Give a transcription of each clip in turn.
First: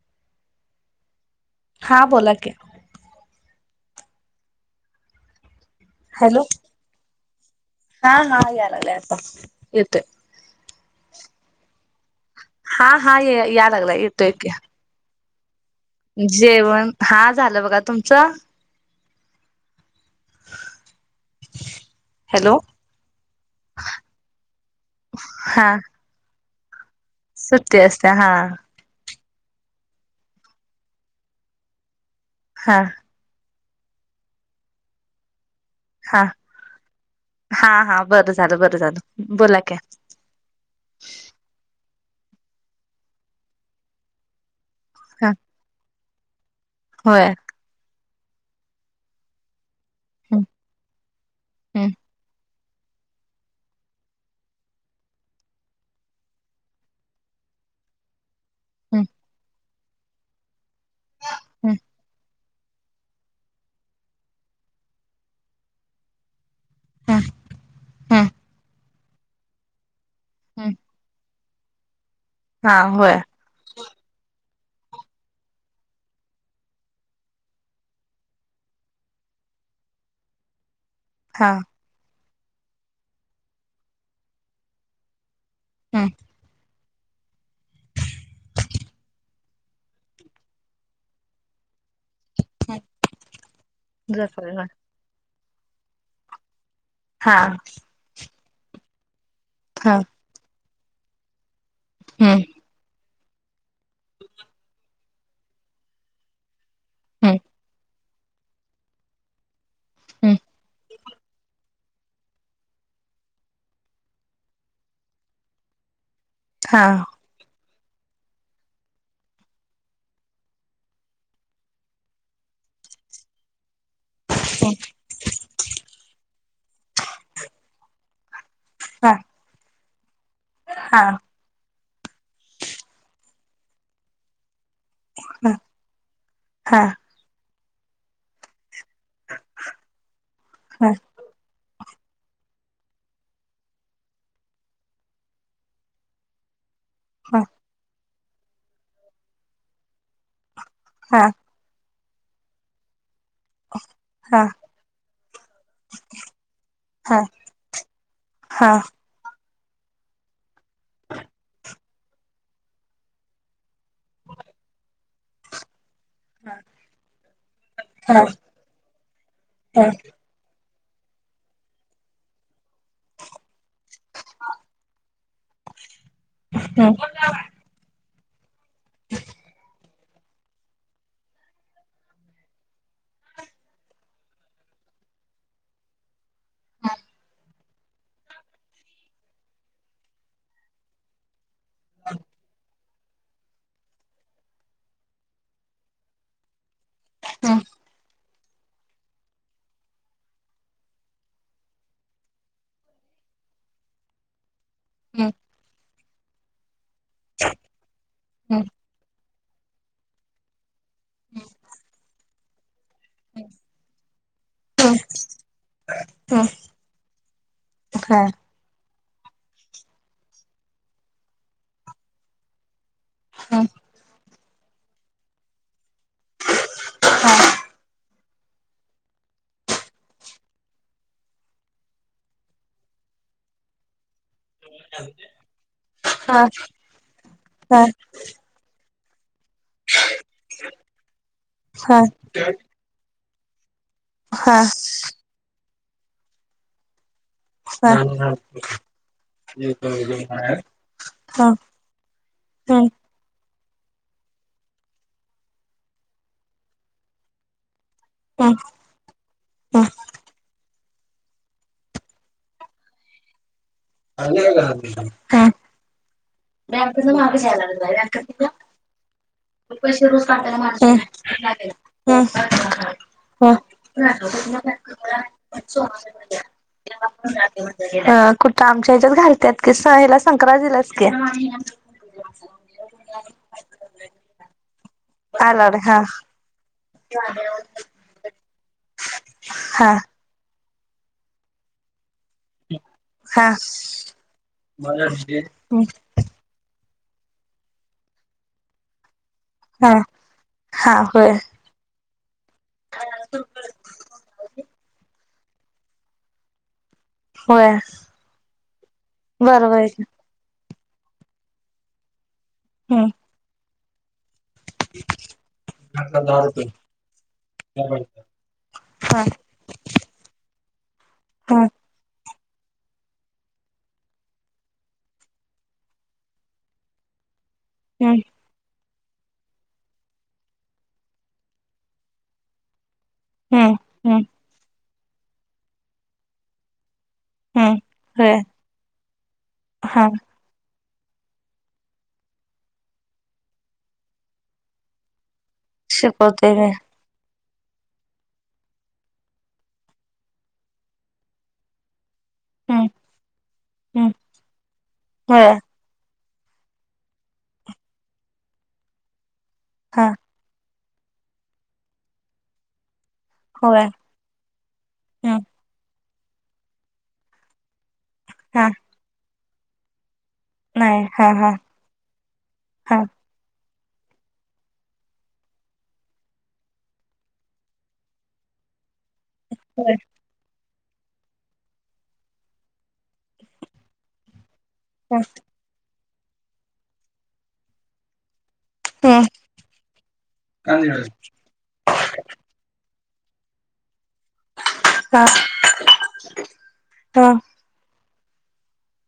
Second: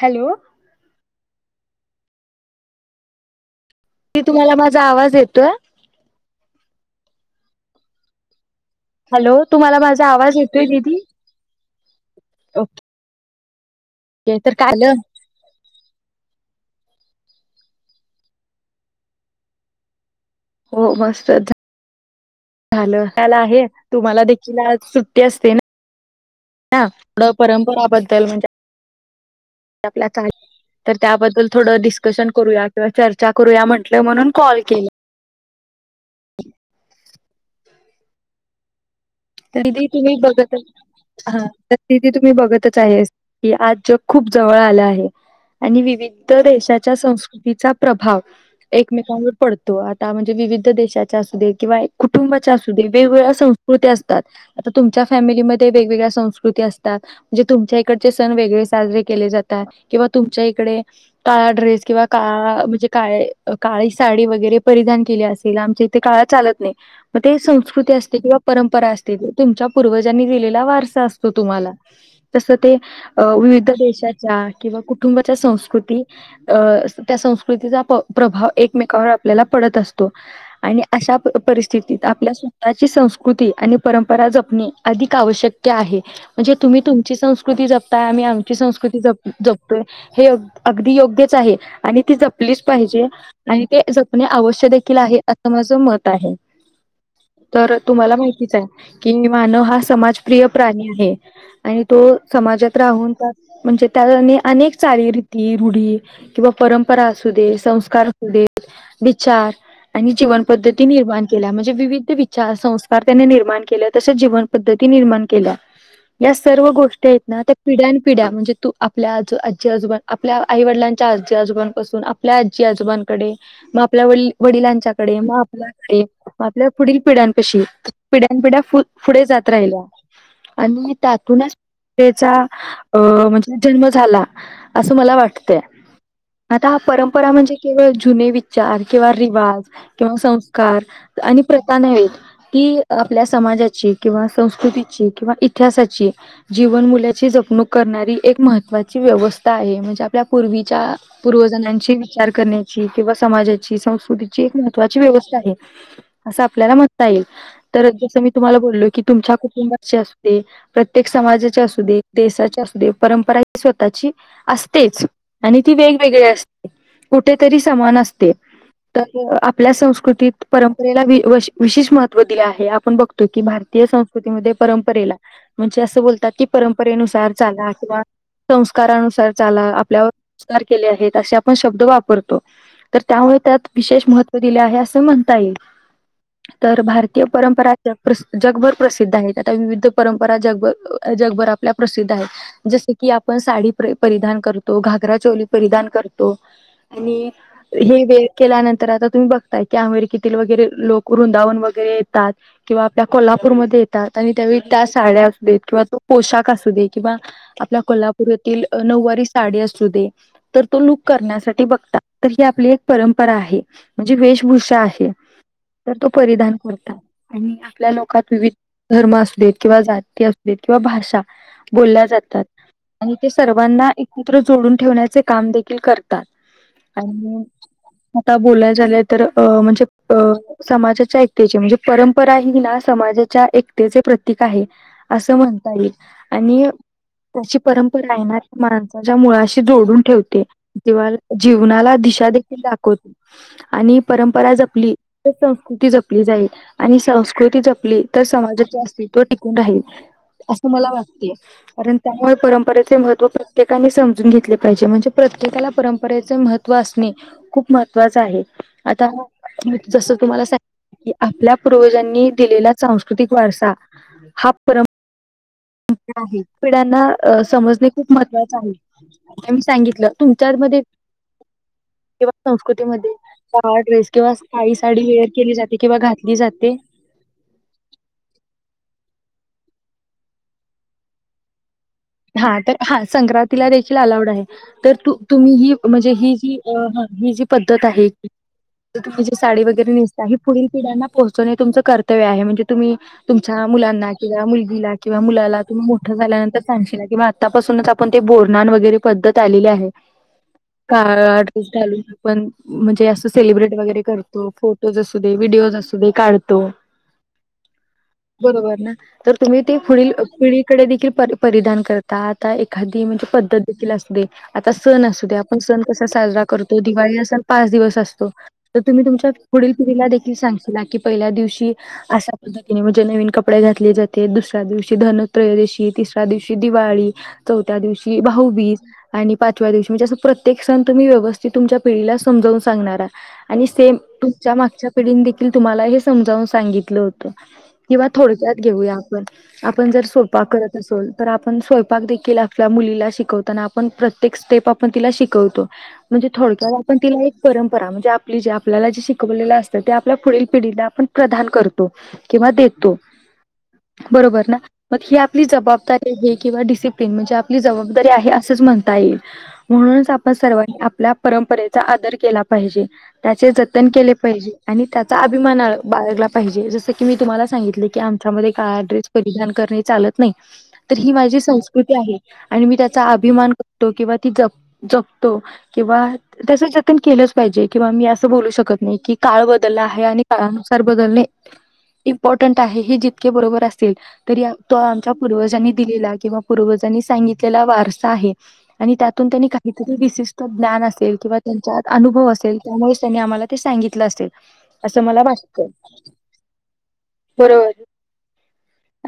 Hello! ! हा बोला की, ताई तुम्हाला माझा आवाज येतोय? हॅलो हा हा याला हॅलो तुम्हाला माझा आवाज येतोय दिदी? हा हा ये यायला लागलाय येतो ओके की तर काल जेवण हा झालं बघा तुमचं? हो मस्त हॅलो झालं त्याला आहे तुम्हाला देखील आज सुट्टी असते हा ना थोडं सुट्टी असते परंपराबद्दल हा म्हणजे आपल्या तर त्याबद्दल थोडं डिस्कशन करूया हा किंवा चर्चा करूया म्हण म्हणून कॉल केला हा हा हा बरं झालं बरं झालं बोला तरी की बीतुम्ही बघत हा कि तुम्ही बघतच आहे की आज जग खूप जवळ आलं आहे हा आणि विविध देश त्याच्या होय संस्कृतीचा प्रभाव एकमेकांवर पडतो. आता म्हणजे विविध देशाच्या असू दे किंवा एक कुटुंबाच्या असू दे वेगवेगळ्या संस्कृती असू दे आता तुमच्याफॅमिलीमध्ये वेगवेगळ्या संस्कृती असतात म्हणजे तुमच्या इकडचे सण वेग गळे साजरे केले जातात किंवा तुमच्या इकडे काळा ड्रेस किंवा काळा म्हणजे का काळी साडी वगैरे परिधान केली असेल आमच्या इथे काळ चालत नाही मग ते संस्कृती असते किंवा परंपरा असते तुमच्या पूर्वजांनी दिलेला वारसा असतो. तुम्हाला तस ते हा होय विविध देशाच्या किंवा कुटुंबाच्या संस्कृती अ त्या संस्कृतीचा प्रभाव एकमेकावर आपल्याला पड पडत असतो आणि अशा हा हा परिस्थितीत आपल्या स्वतःची संस्कृती आणि परंपरा जपणे अधिक आवश्यक, आहे म्हणजे तुम्ही तुम ची संस्कृती जपताय आम्ही आमची संस्कृती ज जपतोय हे अगदी योग्यच आहे. आणि ती जपलीच पाहिजे, आणि ते जपणे आवश्य देखील आहे. असं माझ मत आहे तर तुम्हाला माहितीच आहे की मानव हा समाजप्रिय प्राणी आहे आणि तो हम्म समाजात राहून त्या म्हणजे त्या अनेक चालीरीती रूढी किंवा परंपरा असू हम्म दे संस्कार. देत विचार आणि हम्म जीवन पद्धती निर्माण केल्या म्हणजे विविध विचार संस्कार त्यांनी निर्माण केले तसेच जीवन पद्धती निर्माण केल्या. या सर्व हा गोष्टी आहेत ना त्या पिढ्या न पिढ्या म्हणजे तू आपल्या आज आजी आजोबा आपल्या आई वडिलांच्या आजी आजोबांपासून आपल्या आजी आजोबांकडे मग आपल्या वड वडिलांच्याकडे मग आपल्याकडे म आपल्या पुढील पिढ्यां कशी पिढ्या पिढ्या हा पुढे जात राहिल्या आणि हा त्यातूनच चा अ म्हणजे जन्म झाला. असं मला हा हा वाटतय आता हा परंपरा म्हणजे केवळ जुने विचार किंवा रिवाज किंवा संस्कार हा आणि प्रथा नाही की आपल्या समाजाची किंवा संस्कृतीची किंवा इतिहासाची जीवन मुल्याची जपणूक करणारी एक महत्त्वाची व्यवस्था आहे म्हणजे आपल्या पूर्वी र् पूर्वजनांचे विचार करण्याची कीवा समाजाची हा संस्कृतीची एक महत्त्वाची व्यवस्था आहे असं आपल्याला म्हणता येईल. जस मी तुम्हाला हा बोललो की तुमच्या कुटुंबाचे असते प्रत्येक समाजाचे असू दे देशचे असू दे परंपरा ह स्वतःची असतेच आणि ती वेग गळी कुठेतरी समान हा असते आपल्या संस्कृतीत पऱम पेलाई वी विशेष महत्व दिले आहे आपण बघतो की भारतीय संस्कृतीमध्ये परंपरेला म्हणजे असं बोलतात की परंपरेनुसार चाला किंवा संस्कारानुसार चाला आपल्यावर ार केले आहेत असे आपण शब्द वापरतो तर त्यामुळे त्यात विशेष महत्त्व दिले आहे असं म्हण ताईला तर भार ते परंपरा जग जगभर प्रसिद्ध आहेत आता विविध परंपरा जगभर अ जगभर त्या प्रसिद्ध आहे जसे कि आपण साडी परिधान करतो घाघरा चोली परिधान करतो आणि हे वे केल्यानंतर आता तुम्ही बघताय की आमेरकीतील वगैरे लोक वुंदावून वगैरे ात किंवा आपल्या कोल्हापूरमध्ये येतात आणि त्यावेळी त्या साड्या असूदेत किंवा तो पोशाख असू देेत किंवा आपल्या कोल्हापूरातील नऊवारी साडी असू दे तर तोलुक करण्यासाठी बघता तर ही आपली परंपरा आहे म्हणजे वेशभूषा आहे तर तो परिधान कोनता आणि आपल्या लोकात विविध धर्म असूदेत किंवा जाती असूदेत किंवा भाषा बोलल्या जातात आणि ते सर्वांना एकत्र जोडून ठेवण्याचे काम देखील करते तात आणि म आता बोलाय झालंय तर अ म्हणजे अ समाजाच्या आयक्याची म्हणजे परंपरा ही ना समाजाच्या एकतेचे प्रत्य क आहे अस म्हणता येईल आणि त्याची परंपरा आहेणार मा माझ्या मुळाशी जोडून ठेवते जव्हा जीवनाला पैसे दिशा देखील दाखवते आणि परंपरा जपली तर संस्कृती जपली जाईल आणि संवस ती जपली तर समाजाची असते टिकून राहील असं मला वाटते कारण त्यामुळे परंपरेचे महत्त्व प्रत्येकाने समजून घेतले पाहिजे म्हणजे प्रत्येकाला परंपरेचे महत्त्व असणे खूप मह त्वाचा आहे आता जस तुम्हाला सांगी आपल्या पूर्वजांनी दिलेला सांस्कृतिक वारसा आ हा परंपरा पिढ्यांना समजणे खूप महत्त्वाच आहे मी सांगितलं तुमच्या मध्ये किंवा संस्कृतीमध्ये साहावा ड्रेस किंवा काही साडी वेअर केली जाते किंवा घातली जाते अ कुठं आमच्या ह्याच्यात घालतत की स हला संक्रलास की हा तर हा संक्रांतीला देखील अलावड आहे तर तु तुम्ही ही आलाड हा म्हणजे ही जी ही जी पद्धत आहे तुम्ही जी साडी हा वगैरे नेसता ही पुढील पिड्यांना पोहचणे तुमचं कर तव्य आहे म्हणजे तुम्ही हा तुमच्या मुलांना किंवा मुलगीला किंवा मुलाला तुम्ही मोठं झाल्यानंतर सांगशीला कीवा आतापासूनच आप ते बोर वगरे पद्त तालेली आहेत हा हा होय कारट पण म्हणजे असं सेलिब्रेट वगैरे करतो फोटोज असू दे व्हडिओज असू दे काढतो होय बरोबर ना तर तुम्ही ते बरोबर आहे. पुढील पुळीकडे देखील परिधान करता आता एखादी नव्हीनपद्धत देखील असं ते आता सण असू द्या आपणं सण कसा दहा साजरा रुपये करतो दिवाळी सण पांच त्या दिवस बाईचा. असतों तर तुम्हीं हा तुमच्या पुढील पिढला देखील सांगशान की पहिल्या हा दिवशी असा पद्धतीनें म्हणजे नवीनकपडे घातले जाते दुसऱ्या दिवशी धनत्रयोदशी तिसऱ्या तिसऱ्या दिवशी दिवाळी चौथ्या दिवशी हम्म भाऊबीज आणि पांचव्या दिवशी म्हणजे असं प्रत्येक सण तुम्हीं व्यस्थित तुमच्या पिढला समजाउन सांगणारा आणि हम्म सेम हम्म तुमच्या मागच्या पिढीने देखील तुम्हांला हे समजावून सांगितलं होतं हम्म किंवा होय थोडक्यांत घेऊया आपणं आपणं जर हा सोपा करत आपण स्वयंपाक देखील आपल्या मुलीला शिकवताना आपणं प्रत्येक स्टेप आपणं तिला शिक शिकवतो म्हणजे शिकवते मी थोडक्यात आपणं तिला एक परंपरा म्हणजे आपलीं जे आपल्याला जे शिकवलेलं असतं ते आपल्या पुढील पिढीला आपणं प्रदान करतों किंवा हम्म देतो हम्म बरोबर ना मंग ही आपलीं होय जबाबदारी आहे. किंवा डिसिप्लिन म्हणजे आपलीं जबाबदारी आहे असंच म्हणता येईल म्हणून हा आपणं सर्वांनी आपल्या परंपरेचा आदर केला पाहिजे. त्यांचे होय जतन केलें पाहिजे आणि त्यांचा हम्म अभिमान बाळगला पाहिजे. पाहिजे जसं की मी तुम्हांला सांगितलें की आमच्यामध्ये हा काळा ड्रेस परिधान करणे नाही चालतं नाहीं तर नाही ही हा माझी हा संस्कृती आहे आणि मी हा त्यांचा अभिमान किंवा ती जपतो किंवा त्याचं जतन केलंच पाहिजे किंवा मी असं बोलू शकत नाहीं की काळ बदलला होय आहे आणि काळानुसार संस्कार बदलाने इपाॅटेट आहे हे जितके बरोबर असतील तरी तो आपणं च्या हा पूर्वजांनी दिलेला किंवा पूर्वजांनी सांगितलेला वारसा आहे. आणि हम्म त्यांतून त्यांनीं काहीतरी विशिष्ट ज्ञान असेल किंवा त्यांच्या अनुभव असेल त्यामुळें त्याणी आम्हांला ते सांगित म्हटलं असेल असं मला हा वाटतं. हा बरोबर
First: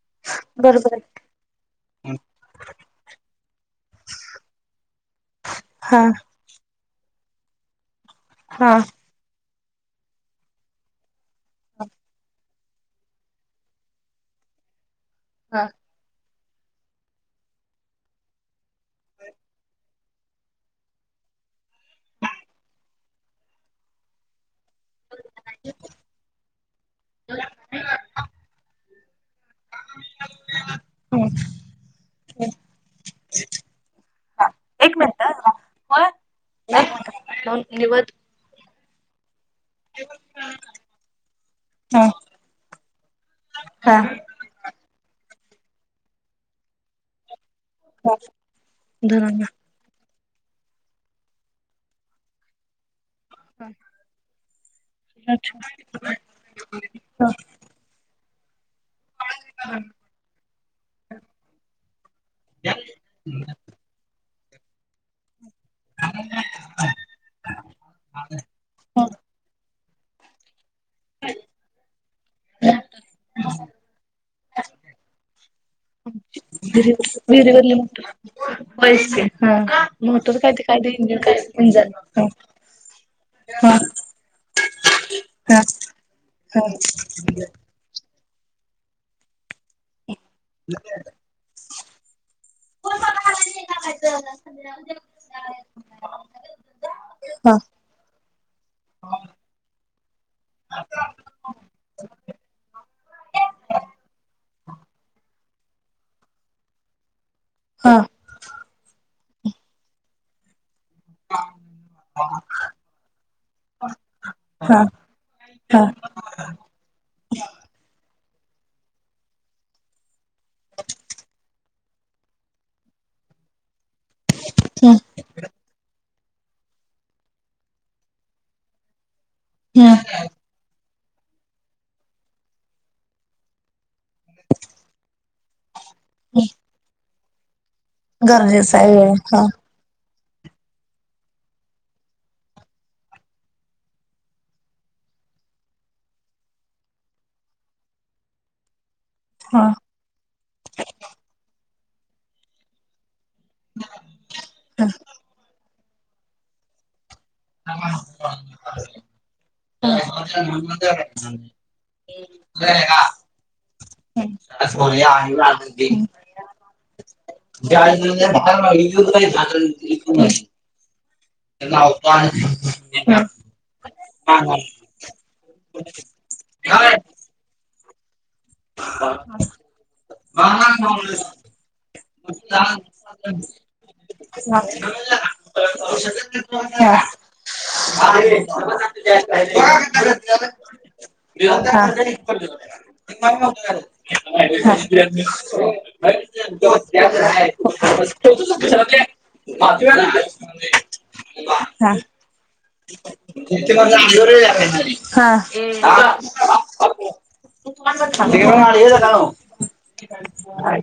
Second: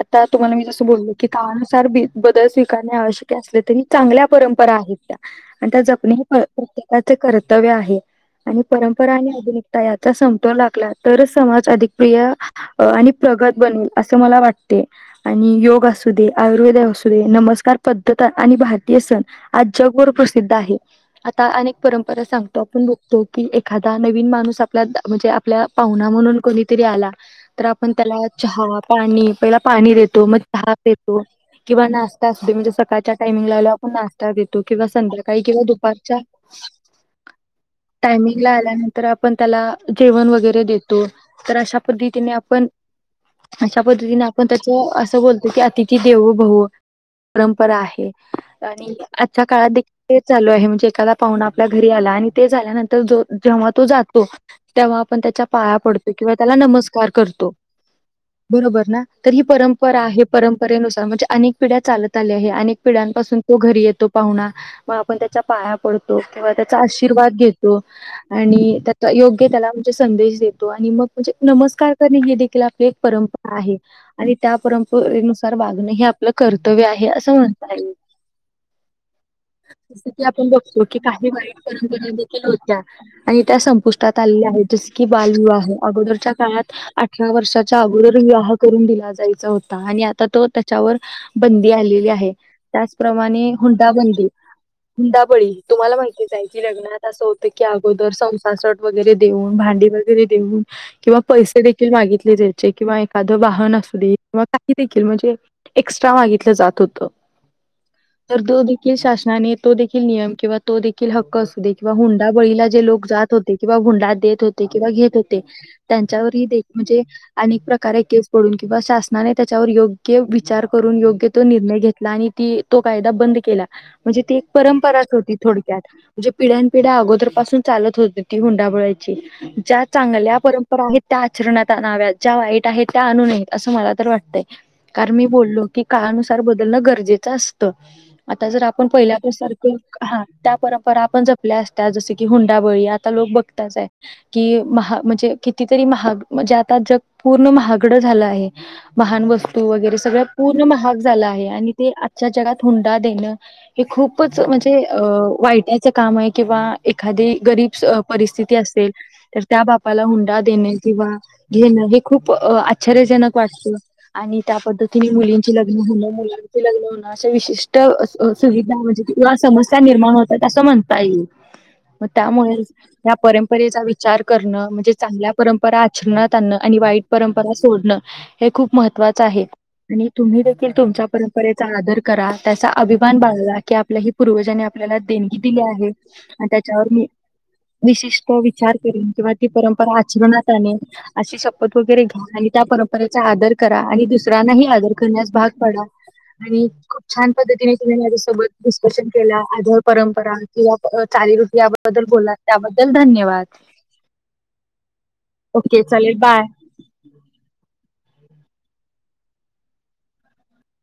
आता तुम्हांला मी जसं बरोबर गावा नुसार आहे. बदल करायचे अश्यक असले तरी त्यां चांगल्या परंपरा आहेत त्या आता हा प्रत [unintelligible] त्यांचे कर्तव्य आहे आणि हा परंपरा आणि आधुनिकता यांचा समतोल राखला तरचं समाज अधिक प्रिय आणि प्रगत बनेल असं मला वाटतें. आणि हा योग असू दे. आयुर्वेद आसुदे नमस्कार पद्धत आणि भारतीय सण आज जगभर प्रसिद्ध आहे. अनेक परंपरा सांगतो आपणं बघतो की एखाद्या नवीन माणूस आप म्हणजे आपल्या पाहुना म्हणून कोणीतरी आला तर आपणं त्याला चहावा पाणी पहिला पाणी देेतो. मंग चहा देतो किंवा नाश्ता असतो म्हणजे सकाळच्या टामिंगला आपणं नाश्ता हा देतो किंवा एक संध्याकाळी मिनिट कांहीं हा किंवा दुपारच्या मंग कीवा तू नंतर आपण त्यालू जेवणं वगेरे देतो तर अश्या हा पद्धतीने आपण अशा हा पद्धतीनें आपणं त्यांच्या म्हणतां की अतिथी देवभव परंपरा आहे हा आणि धरा आजच्या ना काळातील ते चालूं आहे म्हणजे एखादा पाहुना आपल्या घरी आला आणि ते झाल्यानंतर जो जेंव्हा तो जातो. तेंव्हा आपणं त्यांच्या पाया पडतो किंवा त्याला नमस्कार हा करतों. बरोबर ना तर ही परम बरोबर आहे परंपरेनुसार म्हणजे अनेक पिढ्या चालतं आल्या आहे अनेक पिढ्यांपासून तो घरी येतो पाहुणा मंग आपणं त्याची पाया पडतो किंवा त्यांचा आशीर्वाद घेतों आणि त्यांचा योग्य त्याला संदेश देतो आणि मंग त्याला नमस्कार करतो हीदेखील एक आपली परंपरा आहे. त्या परंपरेनुसार वागणं हे आपलं कर्तव्य आहे असं म्हणता येईल हा कि आपण बतोऊ की काही वाईट परंपरा हा देखील होत्या आणि त्यात हा सपूंष्टांत आल्या आहेत जसं की हा बालविवाह अगोदरच्या काळांत अठरा वर्षांच्या अगोदर विवाह करून दिला जायचा होता आणि आ तो त्याच्यावर बंदी आलेली आहे त्याचप्रमाणे हुंडाबंदी हुंदाबळी तुम्हाला माहिती जाय की लग्नात असं होतं की अगोदर संसारासट वगैरे देऊन डी वगैरे देऊन किंवा पैसे देखील मागितले जायचे किंवा एखाद वाहन असू दे किंवा म्हणजे एक्स्ट्रा मागितला जात होतं हा नाही नाही तो देखील नियम किंवा तो देखील हक्क असू दे किंवा हुंडा बळीला जे लोक जात होते किंवा हुंडात देत होते हा हा किंवा घेत होते हा त्यांच्यावर दे म्हणजे अनेक प्रकारे के ून किंवा शासनाने त्याच्यावर योग्य विचार करून योग्य तो घेतला आणि ती तो कायदा बंद केला म्हणजे ती एक हम्म परंपराच होती थोडक्यात म्हणजे पिढ्यानपिढ्या अगोदर पासून चालत होती ती हुंडाबोळाची ज्या हम्म चांगल्या परंपरा आहेत त्या आचरणात आणाव्यात ज्या वाईट आहेत त्या आणू नयेत असं मला तर वाटतंय कारण मी बोललो की काळानुसार बदलणं गरजेचं असतं आता जर गरजेचं आपण आहे वेळ हा पहिल्यापसारख हा त्या परंपरा आपण जपल्या असत्या जस की हुंडाबळी आता लोक बघतच आहे की महा म्हणजे कितीतरी महाग म्हणजे आता जग पूर्ण महागड झालं आहे महान वस्तू हा. वगैरे सगळं पूर्ण महाग झालं आहे आणि ते आजच्या जगात हुंडा देणं हे खूपच म्हणजे वाय टा च काम आहे किंवा एखादी गरीब परिस्थिती असेल तर त्या बापाला हुंडा देणे किंवा घेण खूप आश्चर्यजनक वाटत आणि त्या पद्धतीने मुलींची लग्न होणं मुलांचे लग्न होणं अशा विशिष्ट सुविधा म्हणजे किंवा समस्या निर्माण होतात असं म्हणत का मग त्यामुळे या परंपरेचा विचार करणं म्हणजे चांगल्या परंपरा आचरनातं आणनं आणि वा वाईट परंपरा सोडण हे खूप महत्त्वाचं आहे आणि तुम्ही देखील तुमच्या परंपरेचा आदर करा त्याचा अभिमान बाळगा की आपल्या ह पूर्वजांनी आपल्याला देणगी दिली आहे आणि त्याच्यावर मी विशिष्ट विचार करेन किंवा ती परंपरा आचरणात आणणे अशी शपथ वगैरे घेन हा. त्या परंपरेचा आदर करा आणि दुसऱ्यांनाही आदर करण्यास भाग पडा आणि छान पद्धतीने तने माझ्यासोबत डिस्कशन केला आधळ परंपरा किंवा चाली रुटी याबद्दल बोला त्याबद्दल धन्यवाद ओके चालेल बाय हा थंडक झालाण